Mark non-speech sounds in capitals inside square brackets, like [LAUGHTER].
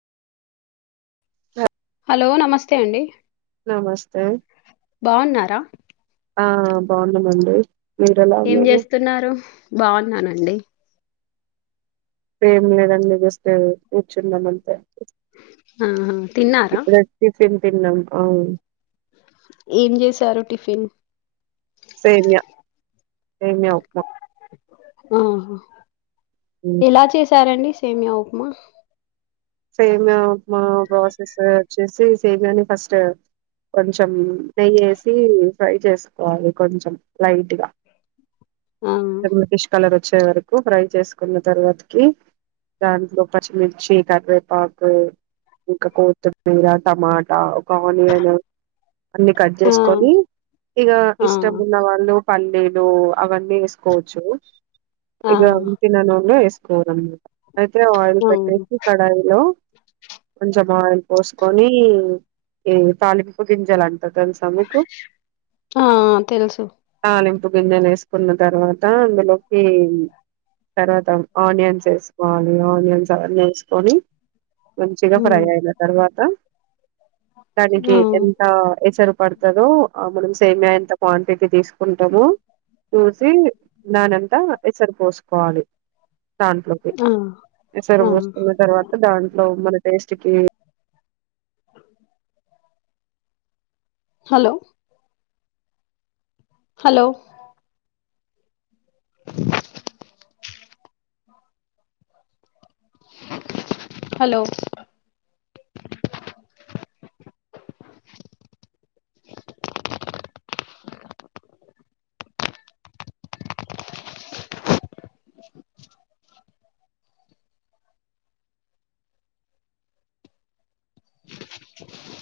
[UNINTELLIGIBLE] Hello నమస్తే అండి నమస్తే బాగున్నారా ఆ బాగున్నామండీ ఏం చేస్తున్నారు బాగున్నానండి ఏమి లేదండి జస్ట్ కూర్చున్నామ్ అంతే ఆహా తిన్నారా ఇప్పుడే టిఫిన్ తిన్నాం ఆ ఏం చేసారు టిఫిన్ సేమ్యా ఉప్మా ఆ ఉమ్. ఇలా చేసి సరేండి సేమ్యా ఉప్మా సేమ్యా ఉప్మా ప్రాసెస్ వచ్చేసి సేమ్యాని ఫస్ట్ కొంచెం నెయ్యి వేసి ఫ్రై చేసుకోవాలి కొంచెం లైట్గా ఆ [UNINTELLIGIBLE] వచ్చే వరకు ఫ్రై చేసుకున్న తర్వాతకి దాంట్లో పచ్చిమిర్చి కరివే పాకు ఇంకా కొత్తిమీర టమాటా ఒక ఆనియన్ అన్ని కట్ ఆ చేసుకొని ఇక ఆ ఇష్టం ఉన్న వాళ్ళు పల్లీ లు అవన్నీ వేసుకోవచ్చు ఆ ఇగా నూనె లో వేసుకోవాలమ్ [UNINTELLIGIBLE] ఆయిల్ ఆహా పెట్టేసి కడాయి కొంచెం ఆయిల్ పోసుకొని ఈ తాలింపు గింజాలంటే తాలింపు గింజలు అంటే తెలుసా నీకు ఆ తెలుసు తాలింపు గిన్నెలు వేసుకున్న తర్వాత అందులోకి తర్వాత ఆనియన్స్ వేసుకోవాలి ఆనియన్స్ అవన్నీ వేసుకొని మంచిగా ఫ్రై హ్మ్ అయిన తర్వాత దానికి ఆ ఎంత ఎసరు పడుతుందో అప్పుడు సేమ్యా ఎంత క్వాంటిటీ తీసుకు ఉంటాము చూసి దానంతా ఎసరు పోసుకోవాలి దాంట్లోకీ ఆ ఎసరు ఆ పోసు కున్న తర్వాత దాంట్లో మన టేస్ట్ కి [UNINTELLIGIBLE] హలో హలో [INAUDIBLE] హలో